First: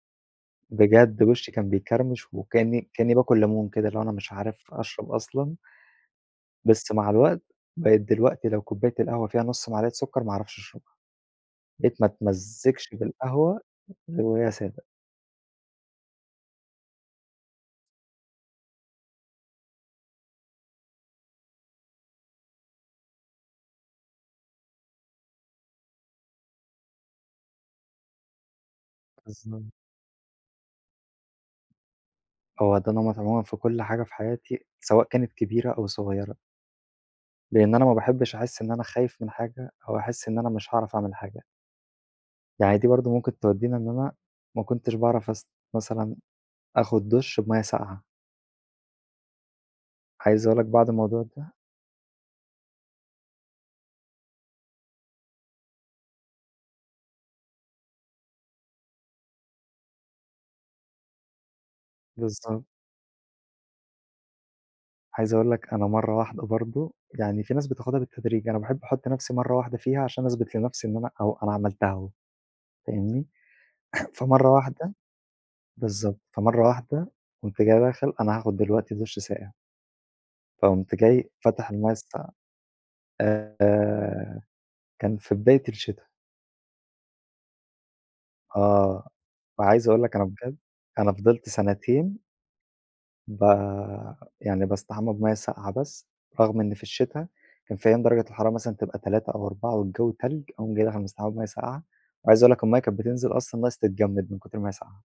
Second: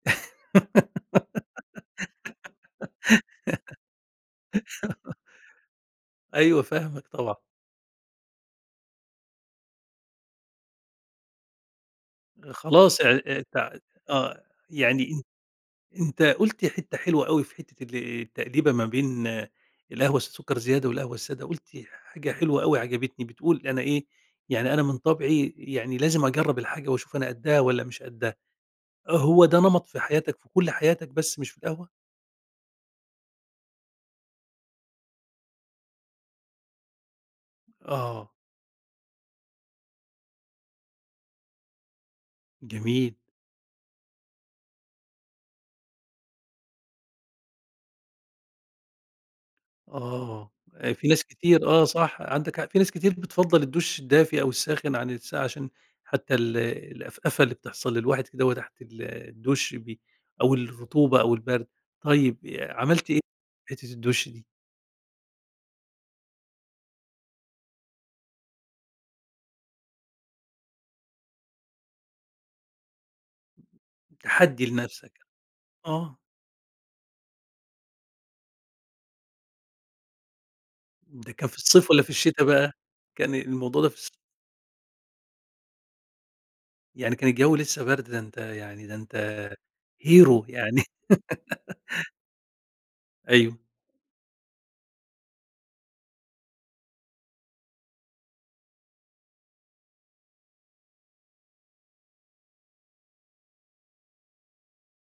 بجد وشّي كان بيكرمش، وكأني كأني باكل ليمون كده اللي هو أنا مش عارف أشرب أصلًا. أيوه بس فاهمك، مع طبعًا. الوقت، بقيت دلوقتي لو كوباية القهوة فيها نص معلقة سكر ما اعرفش أشربها، بقيت ما اتمزجش خلاص آآ آآ بالقهوة ت غير آه، وهي سادة. يعني أن أنت قُلت حتة حلوة أوي في حتة ال التأديبة ما بين القهوة السكر زيادة والقهوة السادة قُلت حاجة حلوة أوي عجبتني، بتقول أنا إيه يعني أنا من طابعي يعني لازم أجرب الحاجة وأشوف أنا قدها والَّا مش قدها، هو ده بالضبط. نمط في حياتك في كل حياتك بس مش في القهوة؟ هو ده نمط عمومًا في كل حاجة في حياتي، سواء كانت كبيرة أو صغيرة. لإن أنا ما آه. باحبش أحس إن أنا خايف من حاجة، أو أحس إن أنا مش هاعرف أعمل حاجة. يعني دي برضه جميل. ممكن تودينا إن أنا ما كنتش باعرف أس مثلًا آخد دُش بمَيَّة ساقعة. عايز آه، اقول لك بعد في ناس الموضوع ده كتير آه، صح عندك حق في ناس كتير بتفضّل الدُش الدافي أو الساخن عن الساقع عشان حتى ال الأفأفة اللي بتحصل للواحد كدهوّة تحت ال الدُش بي أو الرطوبة أو البرد، طيب بالضبط. آآ، عملت إيه في حتة الدُش دي؟ عايز أقول لك أنا مرّة واحدة برضه، يعني في ناس بتاخدها بالتدريج أنا باحب أحط نفسي مرّة واحدة فيها عشان أثبت لنفسي إن أنا أو أنا عملتها أهو فاهمني، فمرّة تحدي واحدة لنفسك، آه. بالضبط، فمرّة واحدة قُمت جاي داخل أنا هاخد دلوقتي دُش ساقع. فقُمت جاي ده كان في فاتح الصيف المَيَّة والَّا في الساقعة الشتا بقى، كان الموضوع ده في الص آآ، كان في بداية الشتا. يعني كان الجوي لسه برد، ده أنت يعني ده آه، أنت وعايز أقول لك أنا hero بجد يعني. أنا فضلت سنتين ب أيوه. يعني باستحمى بمَيَّة ساقعة بس، رغم إن في الشتا كان في أيام درجة الحرارة مثلًا تبقى 3 أو 4 والجو تلج، أقوم جي داخل مستحمي بماية ساقعة، وعايز أقول لك المَيَّة كانت بتنزل أصلًا ناقص تتجمد من كُتر ما هي ساقعة.